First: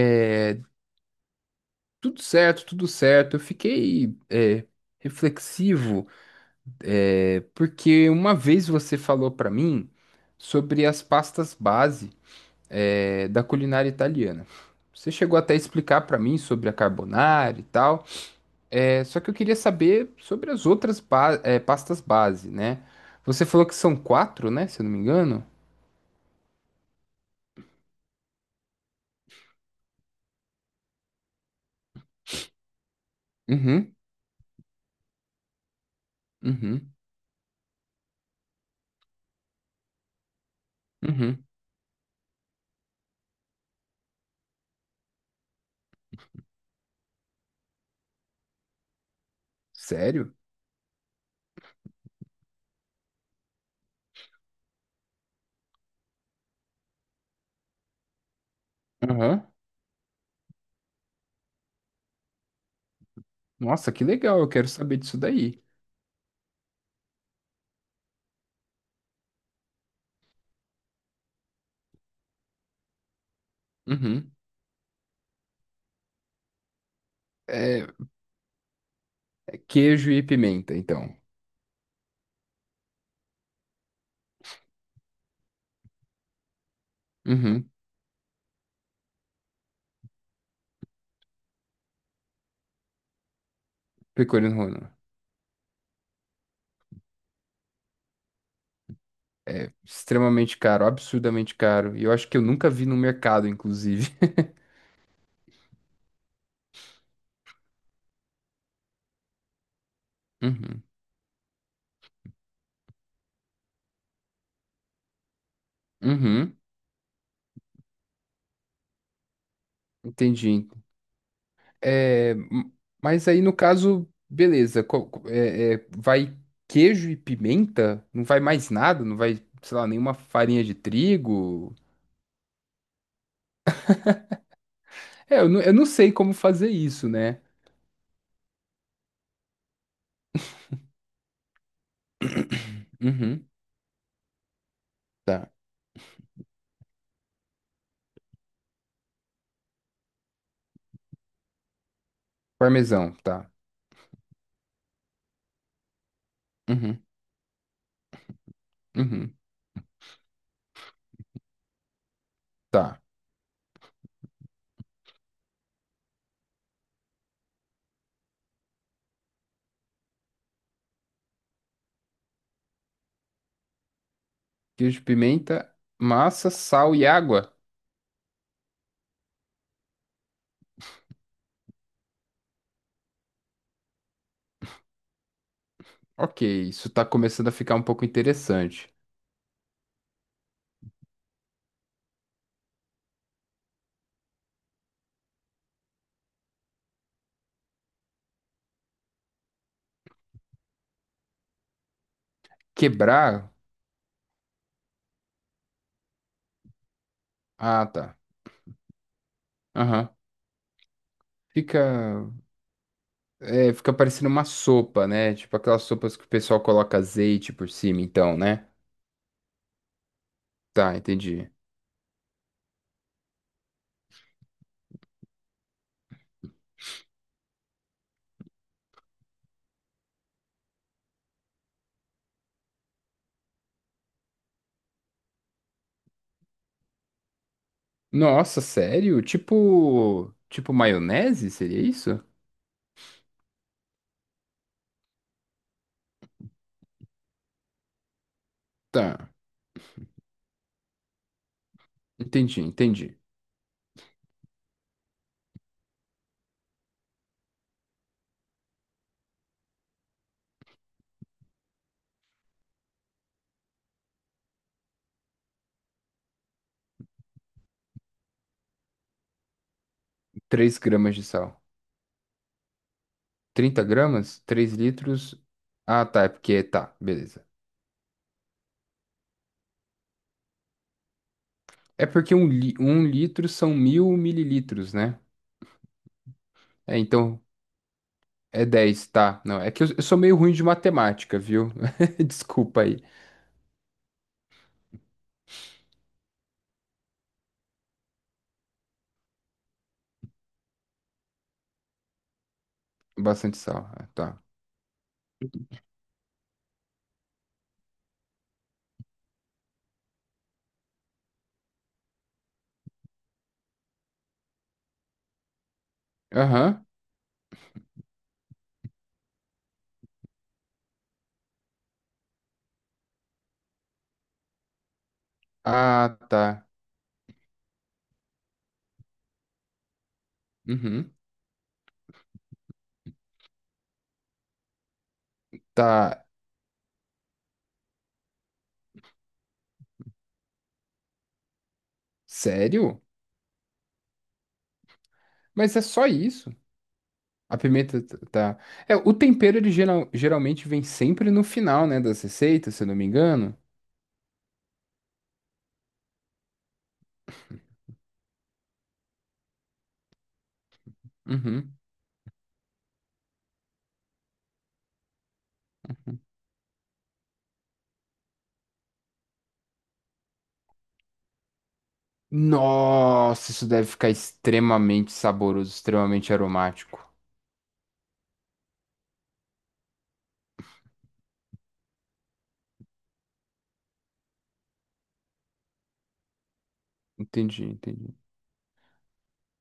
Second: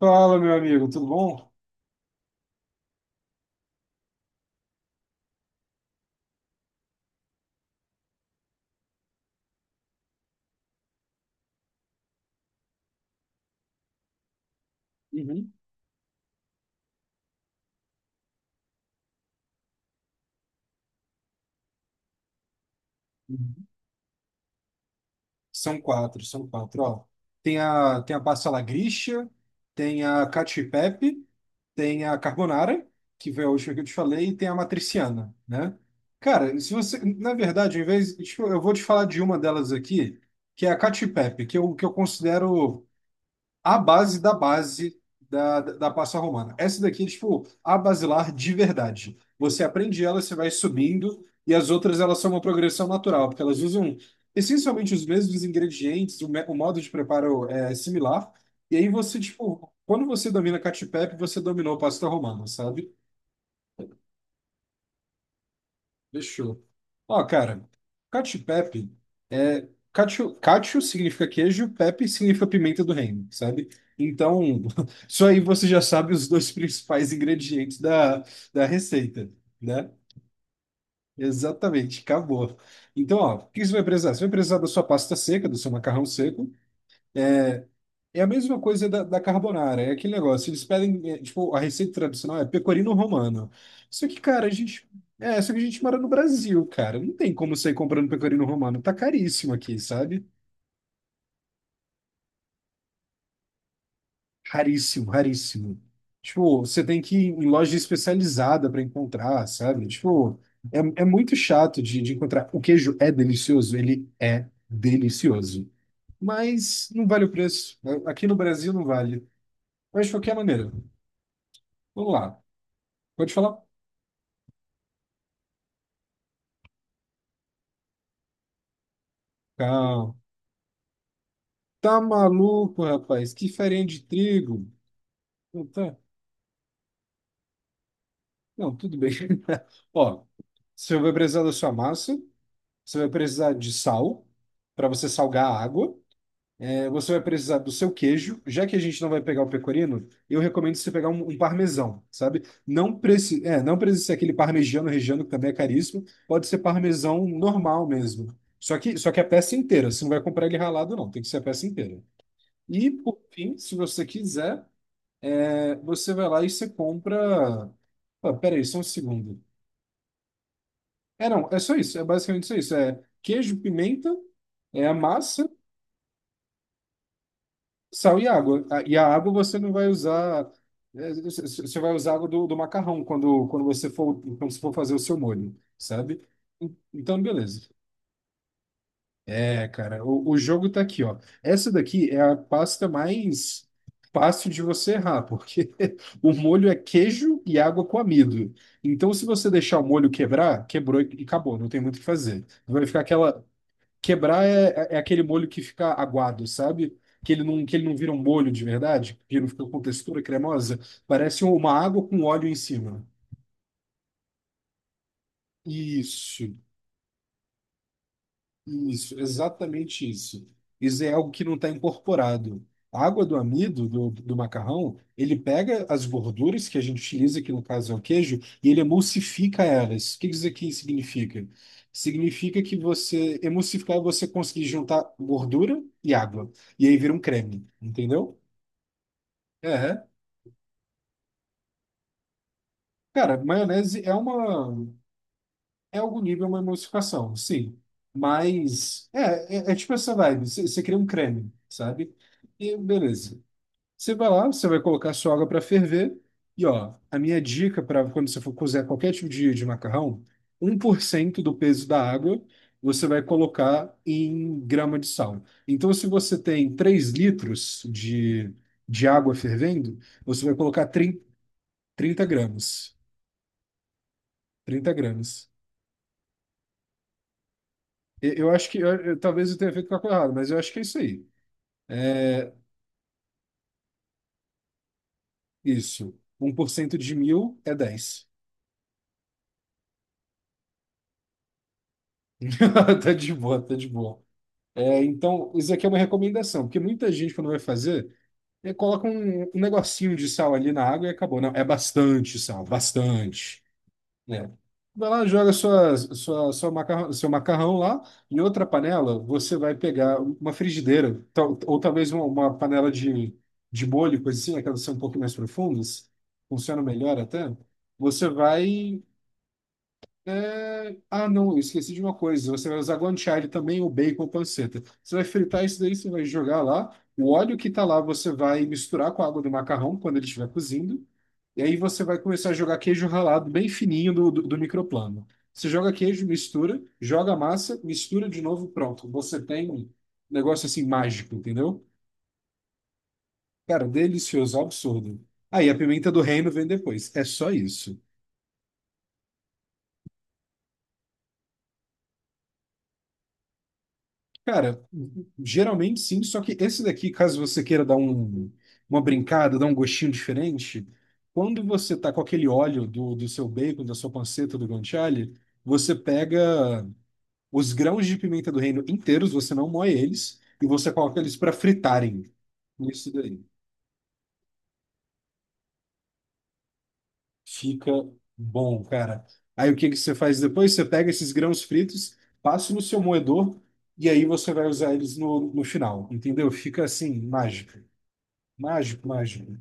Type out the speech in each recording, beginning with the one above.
Fala, meu amigo, tudo bom? tudo certo, tudo certo. Eu fiquei reflexivo, porque uma vez você falou para mim sobre as pastas base, da culinária italiana. Você chegou Uhum. até a explicar para mim sobre a carbonara e tal, só que eu queria saber sobre as outras pastas base, né? Você falou Uhum. que são quatro, né? Se eu não me engano. São quatro, ó. Tem a pasta la Grisha, tem a cacio e pepe, tem a carbonara, que foi a última que eu te Uhum, falei, e tem a matriciana, né? Cara, se uhum, você, na verdade, em vez, tipo, eu vou te falar de uma delas aqui, que é a cacio e uhum. pepe, que eu considero a base da base da Passa Romana. Essa daqui é tipo a basilar de verdade. Você aprende ela, você Sério? vai subindo, e as outras elas são uma progressão natural, porque elas usam essencialmente os mesmos ingredientes, o modo de preparo é similar. E aí você, Aham. tipo, quando você domina Cacio e Pepe, você dominou a Pasta Romana, sabe? Nossa, que legal, eu quero saber disso daí. Fechou. Ó, cara, Cacio e Pepe. Cacio, cacio significa queijo, pepe significa pimenta do reino, sabe? Uhum. Então, isso aí você já sabe os dois principais ingredientes É da receita, né? queijo e pimenta, então. Exatamente, acabou. Então, ó, o que você vai precisar? Você vai precisar da sua pasta seca, do seu macarrão seco. Uhum. É a mesma coisa da carbonara, é aquele negócio. Eles pedem, tipo, a receita tradicional é pecorino romano. Só que, cara, a Pecorino gente. Romano. Só que a gente mora no Brasil, cara. Não tem como sair comprando pecorino romano. Tá caríssimo aqui, sabe? Extremamente caro, absurdamente caro. E eu acho que eu nunca vi no mercado, inclusive. Raríssimo, raríssimo. Tipo, você tem que ir em loja especializada para encontrar, sabe? Tipo, Uhum. é muito chato de encontrar. O queijo é delicioso, ele é delicioso. Uhum. Mas não vale o preço. Aqui no Brasil não vale. Mas de qualquer Entendi. maneira, vamos É, lá. m- mas Pode aí, no falar? caso, beleza. Vai queijo e pimenta? Não vai mais nada? Não vai, sei lá, Calma. nenhuma farinha de trigo? Tá maluco, rapaz? Que farinha de trigo? É, eu, não- Não, eu não tá. sei como fazer isso, né? Não, tudo bem. Ó, você vai precisar da sua massa, você vai Uhum. precisar de sal para você salgar Tá. a água. Você vai precisar do seu queijo, já que a gente não vai pegar o pecorino, eu recomendo você pegar um parmesão, sabe? Não Parmesão, precisa, tá. Não precisa ser aquele parmegiano regiano que também é caríssimo, pode ser Uhum. parmesão normal mesmo. Só que a Uhum. peça inteira, você não vai comprar ele ralado não, tem que ser a peça inteira. E Tá. por fim, se você quiser, você vai lá e você compra. Ah, peraí, só um segundo. Não, é só isso, é basicamente só isso. É queijo, pimenta, é a Queijo, massa. pimenta, massa, sal e água. Sal e água. E a água você não vai usar. é, Você você vai usar água do macarrão quando você for fazer o seu molho, sabe? Ok, isso tá Então, começando a beleza. ficar um pouco interessante. Cara, o jogo tá aqui, ó. Essa daqui é a pasta mais fácil de você errar, porque o molho é queijo e água com amido. Então, se você deixar o molho quebrar, quebrou e acabou, não tem muito o que fazer. Vai ficar aquela. Quebrar? Quebrar é aquele molho que fica aguado, sabe? Que ele não, que ele Ah, não vira tá. um molho de verdade, que ele não fica com Aham. textura cremosa. Parece uma água com Fica, óleo em cima. fica parecendo uma sopa, né? Tipo aquelas sopas que o Isso. pessoal coloca azeite por cima, então, né? Isso, exatamente isso. Tá, Isso é algo que entendi. não está incorporado. A água do amido, do macarrão, ele pega as gorduras que a gente utiliza, que no caso é o queijo, e ele emulsifica elas. O que isso aqui significa? Significa que você, emulsificar, é você conseguir juntar gordura e água. E aí vira um creme, entendeu? Nossa, sério? É. Tipo maionese? Seria isso? Cara, maionese é uma. É algum nível uma emulsificação, sim. Mas Tá, é tipo essa vibe. Você cria um creme, sabe? entendi, E entendi. beleza. Você vai lá, você vai colocar sua água para ferver. E ó, a minha dica para quando você for cozer qualquer tipo de macarrão, 1% do peso da água você vai colocar em grama de sal. Então, se você tem 3 litros de água fervendo, você vai três colocar gramas 30 de sal. 30 gramas. 30 gramas? três 30 litros? gramas. Ah, tá, é porque tá, beleza. Eu acho que talvez eu tenha feito cálculo errado, mas eu acho que é isso aí. É porque um litro são 1000 mililitros, né? Isso. um por cento de Então mil é dez. é 10, tá? Não, é que eu sou meio ruim de matemática, viu? Desculpa aí. Tá de boa, tá de boa. Então, isso aqui é uma recomendação, porque muita gente, quando vai fazer, coloca um negocinho de sal ali na água e acabou. Não, é bastante sal, Bastante bastante. sal, ah, tá. Né? Vai lá, joga seu macarrão lá. Em outra panela, você vai pegar uma frigideira, ou talvez uma panela de molho, coisa assim, aquelas que são um pouco mais profundas, funcionam Aham. melhor até. Você vai Ah, não, eu esqueci de uma coisa. Você vai usar guanciale também, o bacon, panceta. Você vai fritar isso daí, você Ah, vai jogar tá. lá. O óleo que tá lá, você vai misturar com a água do macarrão quando ele estiver cozindo. Uhum. E aí você vai começar a jogar queijo ralado bem fininho do microplano. Você joga Tá. queijo, mistura, joga a massa, mistura de novo, pronto. Você tem um negócio assim mágico, entendeu? Sério? Cara, delicioso, absurdo. Aí a Mas é só pimenta do reino isso. vem depois. É só A isso. pimenta tá. O tempero ele geralmente vem sempre no final, né, das receitas, se eu não me engano. Cara, geralmente sim, só que esse daqui, caso você queira dar uma brincada, dar um gostinho diferente, quando Uhum. você tá com aquele óleo do seu bacon, da sua panceta, do guanciale, você pega os grãos de pimenta do reino inteiros, você não moe eles, e você coloca eles para fritarem. Isso daí. Nossa, isso deve ficar extremamente saboroso, extremamente aromático. Fica bom, cara. Aí o que que você faz depois? Você pega esses grãos fritos, passa no seu moedor, e aí você vai usar eles no final, entendeu? Fica assim, Entendi, mágico. entendi. Mágico, mágico.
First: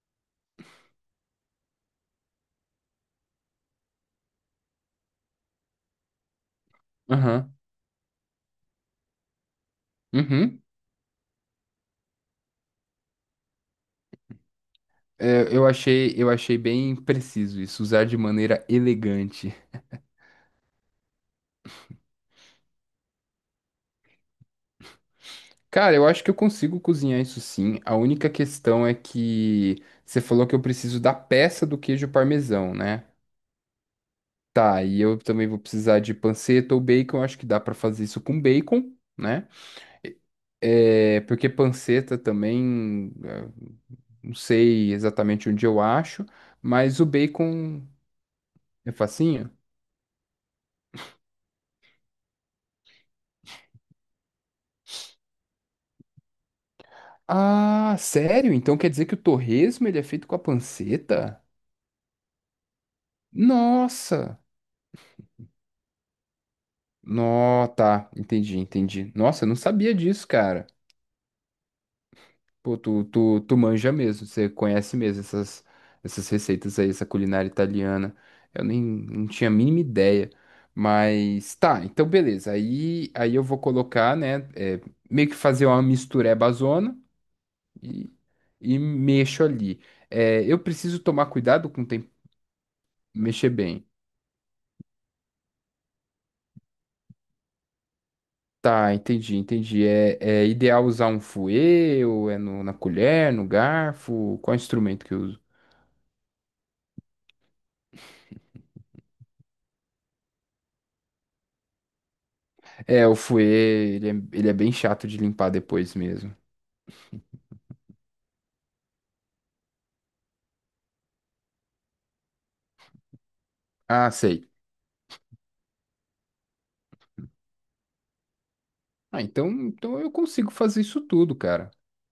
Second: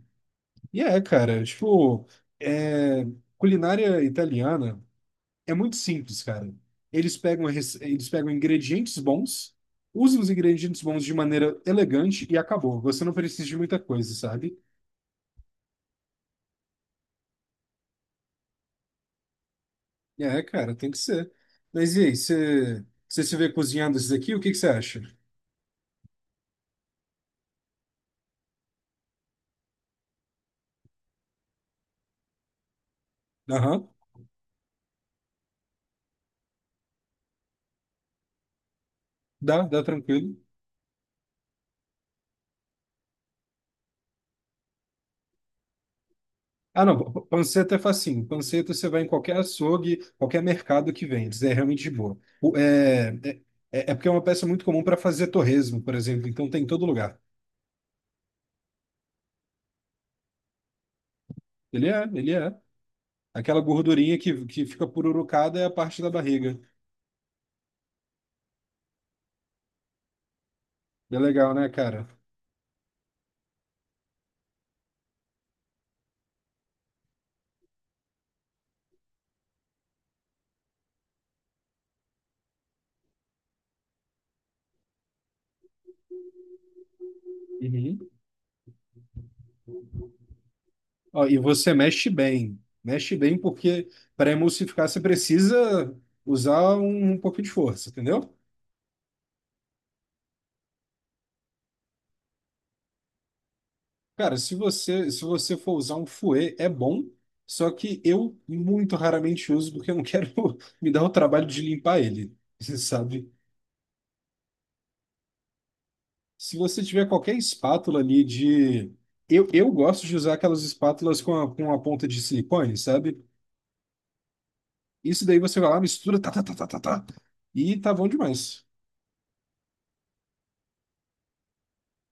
E cara, tipo, é, culinária italiana é muito simples, cara. Eles pegam ingredientes bons, usam os Uhum. ingredientes bons de maneira elegante e acabou. Você não precisa de muita coisa, sabe? Eu achei, bem preciso isso, usar de maneira elegante. É, cara, tem que ser. Mas e aí, você se vê cozinhando esses aqui? O que que você acha? Cara, eu acho que eu consigo cozinhar isso sim. A única questão é que você falou que eu preciso da peça do queijo parmesão, né? Aham, Tá, e eu também vou precisar de panceta ou bacon. Eu Acho que dá pra fazer isso com bacon, né? dá tranquilo. Porque panceta também, não sei exatamente onde eu acho, Ah, mas o não, panceta é bacon facinho. Panceta você é vai em qualquer facinho. açougue, qualquer mercado que vende, é realmente de boa. É porque é uma peça muito comum para fazer torresmo, por exemplo, então tem em todo lugar. Ah, sério? Então quer dizer que o torresmo ele é feito com a panceta? Ele é, ele é. Aquela gordurinha Nossa! que fica pururucada é a parte da barriga. Nó, tá, entendi, entendi. Nossa, eu não sabia disso, cara. É legal, né, cara? Pô, tu manja mesmo, você conhece mesmo essas receitas aí, essa culinária italiana. Eu nem não tinha a mínima ideia. Mas tá, então beleza. Aí eu vou colocar, né? Meio que fazer uma misturebazona Uhum. e, e mexo ali. Eu preciso Ó, tomar e cuidado você com o mexe tempo, bem. Mexe bem mexer bem. porque para emulsificar você precisa usar um pouco de força, entendeu? Tá, entendi, entendi. É ideal usar um fouet, ou é na colher, no Cara, garfo? Qual se instrumento você, que se eu uso? você for usar um fouet, é bom, só que eu muito raramente uso porque eu não quero me dar o trabalho de limpar ele, O sabe? fouet, ele é, ele é bem chato de limpar depois mesmo. Se você tiver qualquer espátula ali de. Eu gosto de usar aquelas espátulas com a ponta de silicone, sabe? Ah, sei. Isso daí você vai lá, mistura, tá, tá, tá, tá, tá, tá, e tá bom demais. Ah, então eu consigo fazer isso tudo, cara.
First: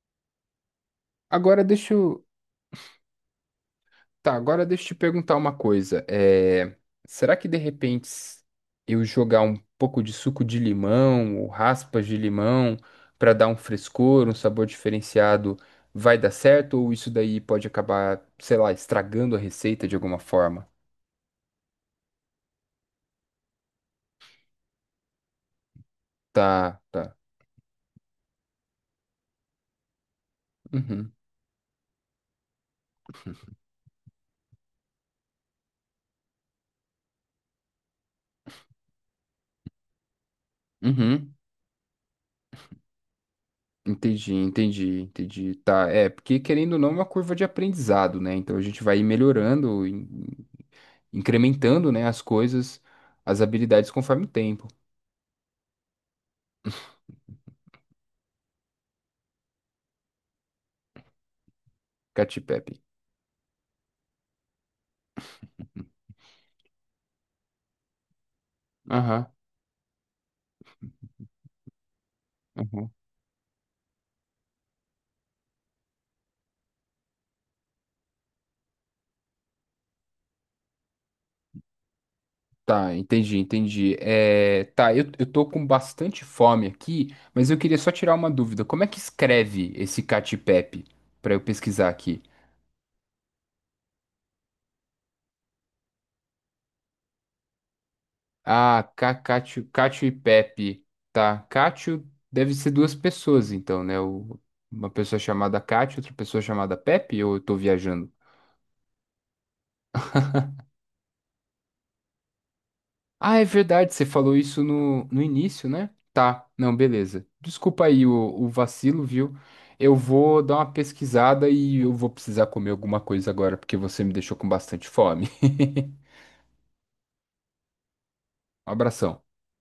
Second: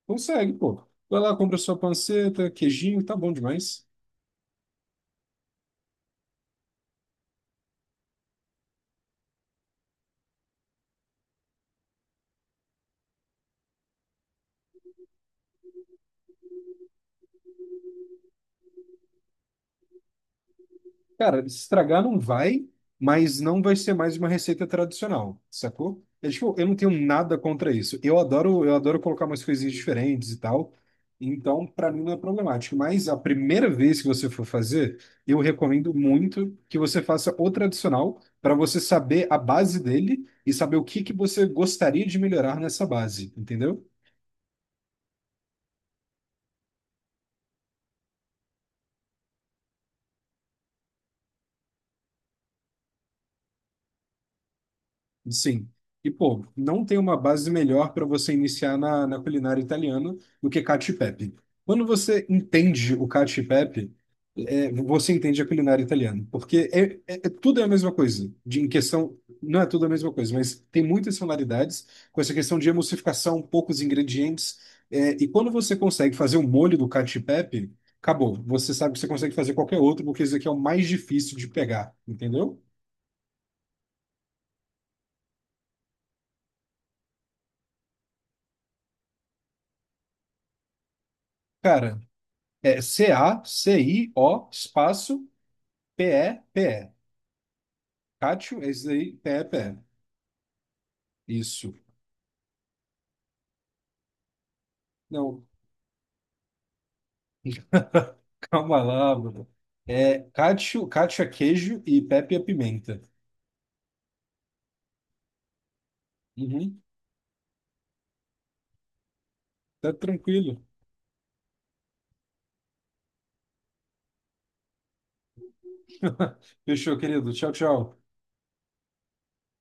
Consegue, pô. Vai lá, compra Agora sua deixa eu, panceta, queijinho, tá bom demais. Tá, agora deixa eu te perguntar uma coisa. Será que de repente eu jogar um pouco de suco de limão ou raspas de limão para dar um frescor, um sabor diferenciado, vai dar certo? Ou isso daí pode acabar, sei lá, estragando a receita de alguma forma? Cara, estragar não vai, mas não vai ser mais uma receita tradicional, sacou? É, tipo, eu não Tá, tenho tá. nada contra isso. Eu adoro colocar umas coisinhas diferentes e tal. Uhum, Então, para mim não é problemático. Mas a primeira vez que você for fazer, eu recomendo muito que você faça o tradicional para você saber a base dele e saber o que que uhum. você gostaria de melhorar nessa base, entendeu? Entendi, entendi, entendi. Tá, porque querendo ou não, é uma curva de aprendizado, né? Então a gente vai ir melhorando, incrementando, né, as coisas, as habilidades conforme o tempo. Sim. E, pô, não tem uma base melhor para você iniciar na culinária italiana do que cacio e pepe. Quando você Caty Pepe. entende o cacio e pepe, você entende a culinária italiana, porque tudo é a mesma coisa. Em questão, Aham, não é tudo a mesma coisa, mas tem muitas similaridades com essa questão de aham. emulsificação, poucos ingredientes. E quando você consegue fazer o molho do cacio e pepe, acabou. Você sabe que você consegue fazer qualquer outro, porque isso aqui é o mais difícil de pegar, entendeu? Tá, entendi, entendi. Tá, eu tô com bastante fome aqui, mas eu queria só tirar uma dúvida. Como é que escreve esse Cacio e Pepe? Pra eu pesquisar Cara, aqui. é Cacio espaço Pepe. Cátio, é Ah, isso aí, Cacatio, Pepe. Cátio e Pepe. Tá, Isso. Cátio deve ser duas pessoas, então, né? Uma pessoa Não, chamada Cátio, outra pessoa chamada Pepe, ou eu tô viajando? calma lá, mano. É Cátio, Cátio é queijo e Pepe é pimenta. Ah, é verdade, você falou isso no início, né? Tá, não, Uhum, beleza. Desculpa aí o vacilo, viu? tá Eu vou dar tranquilo. uma pesquisada e eu vou precisar comer alguma coisa agora, porque você me deixou com bastante fome. Fechou, querido. Tchau, tchau. Um abração.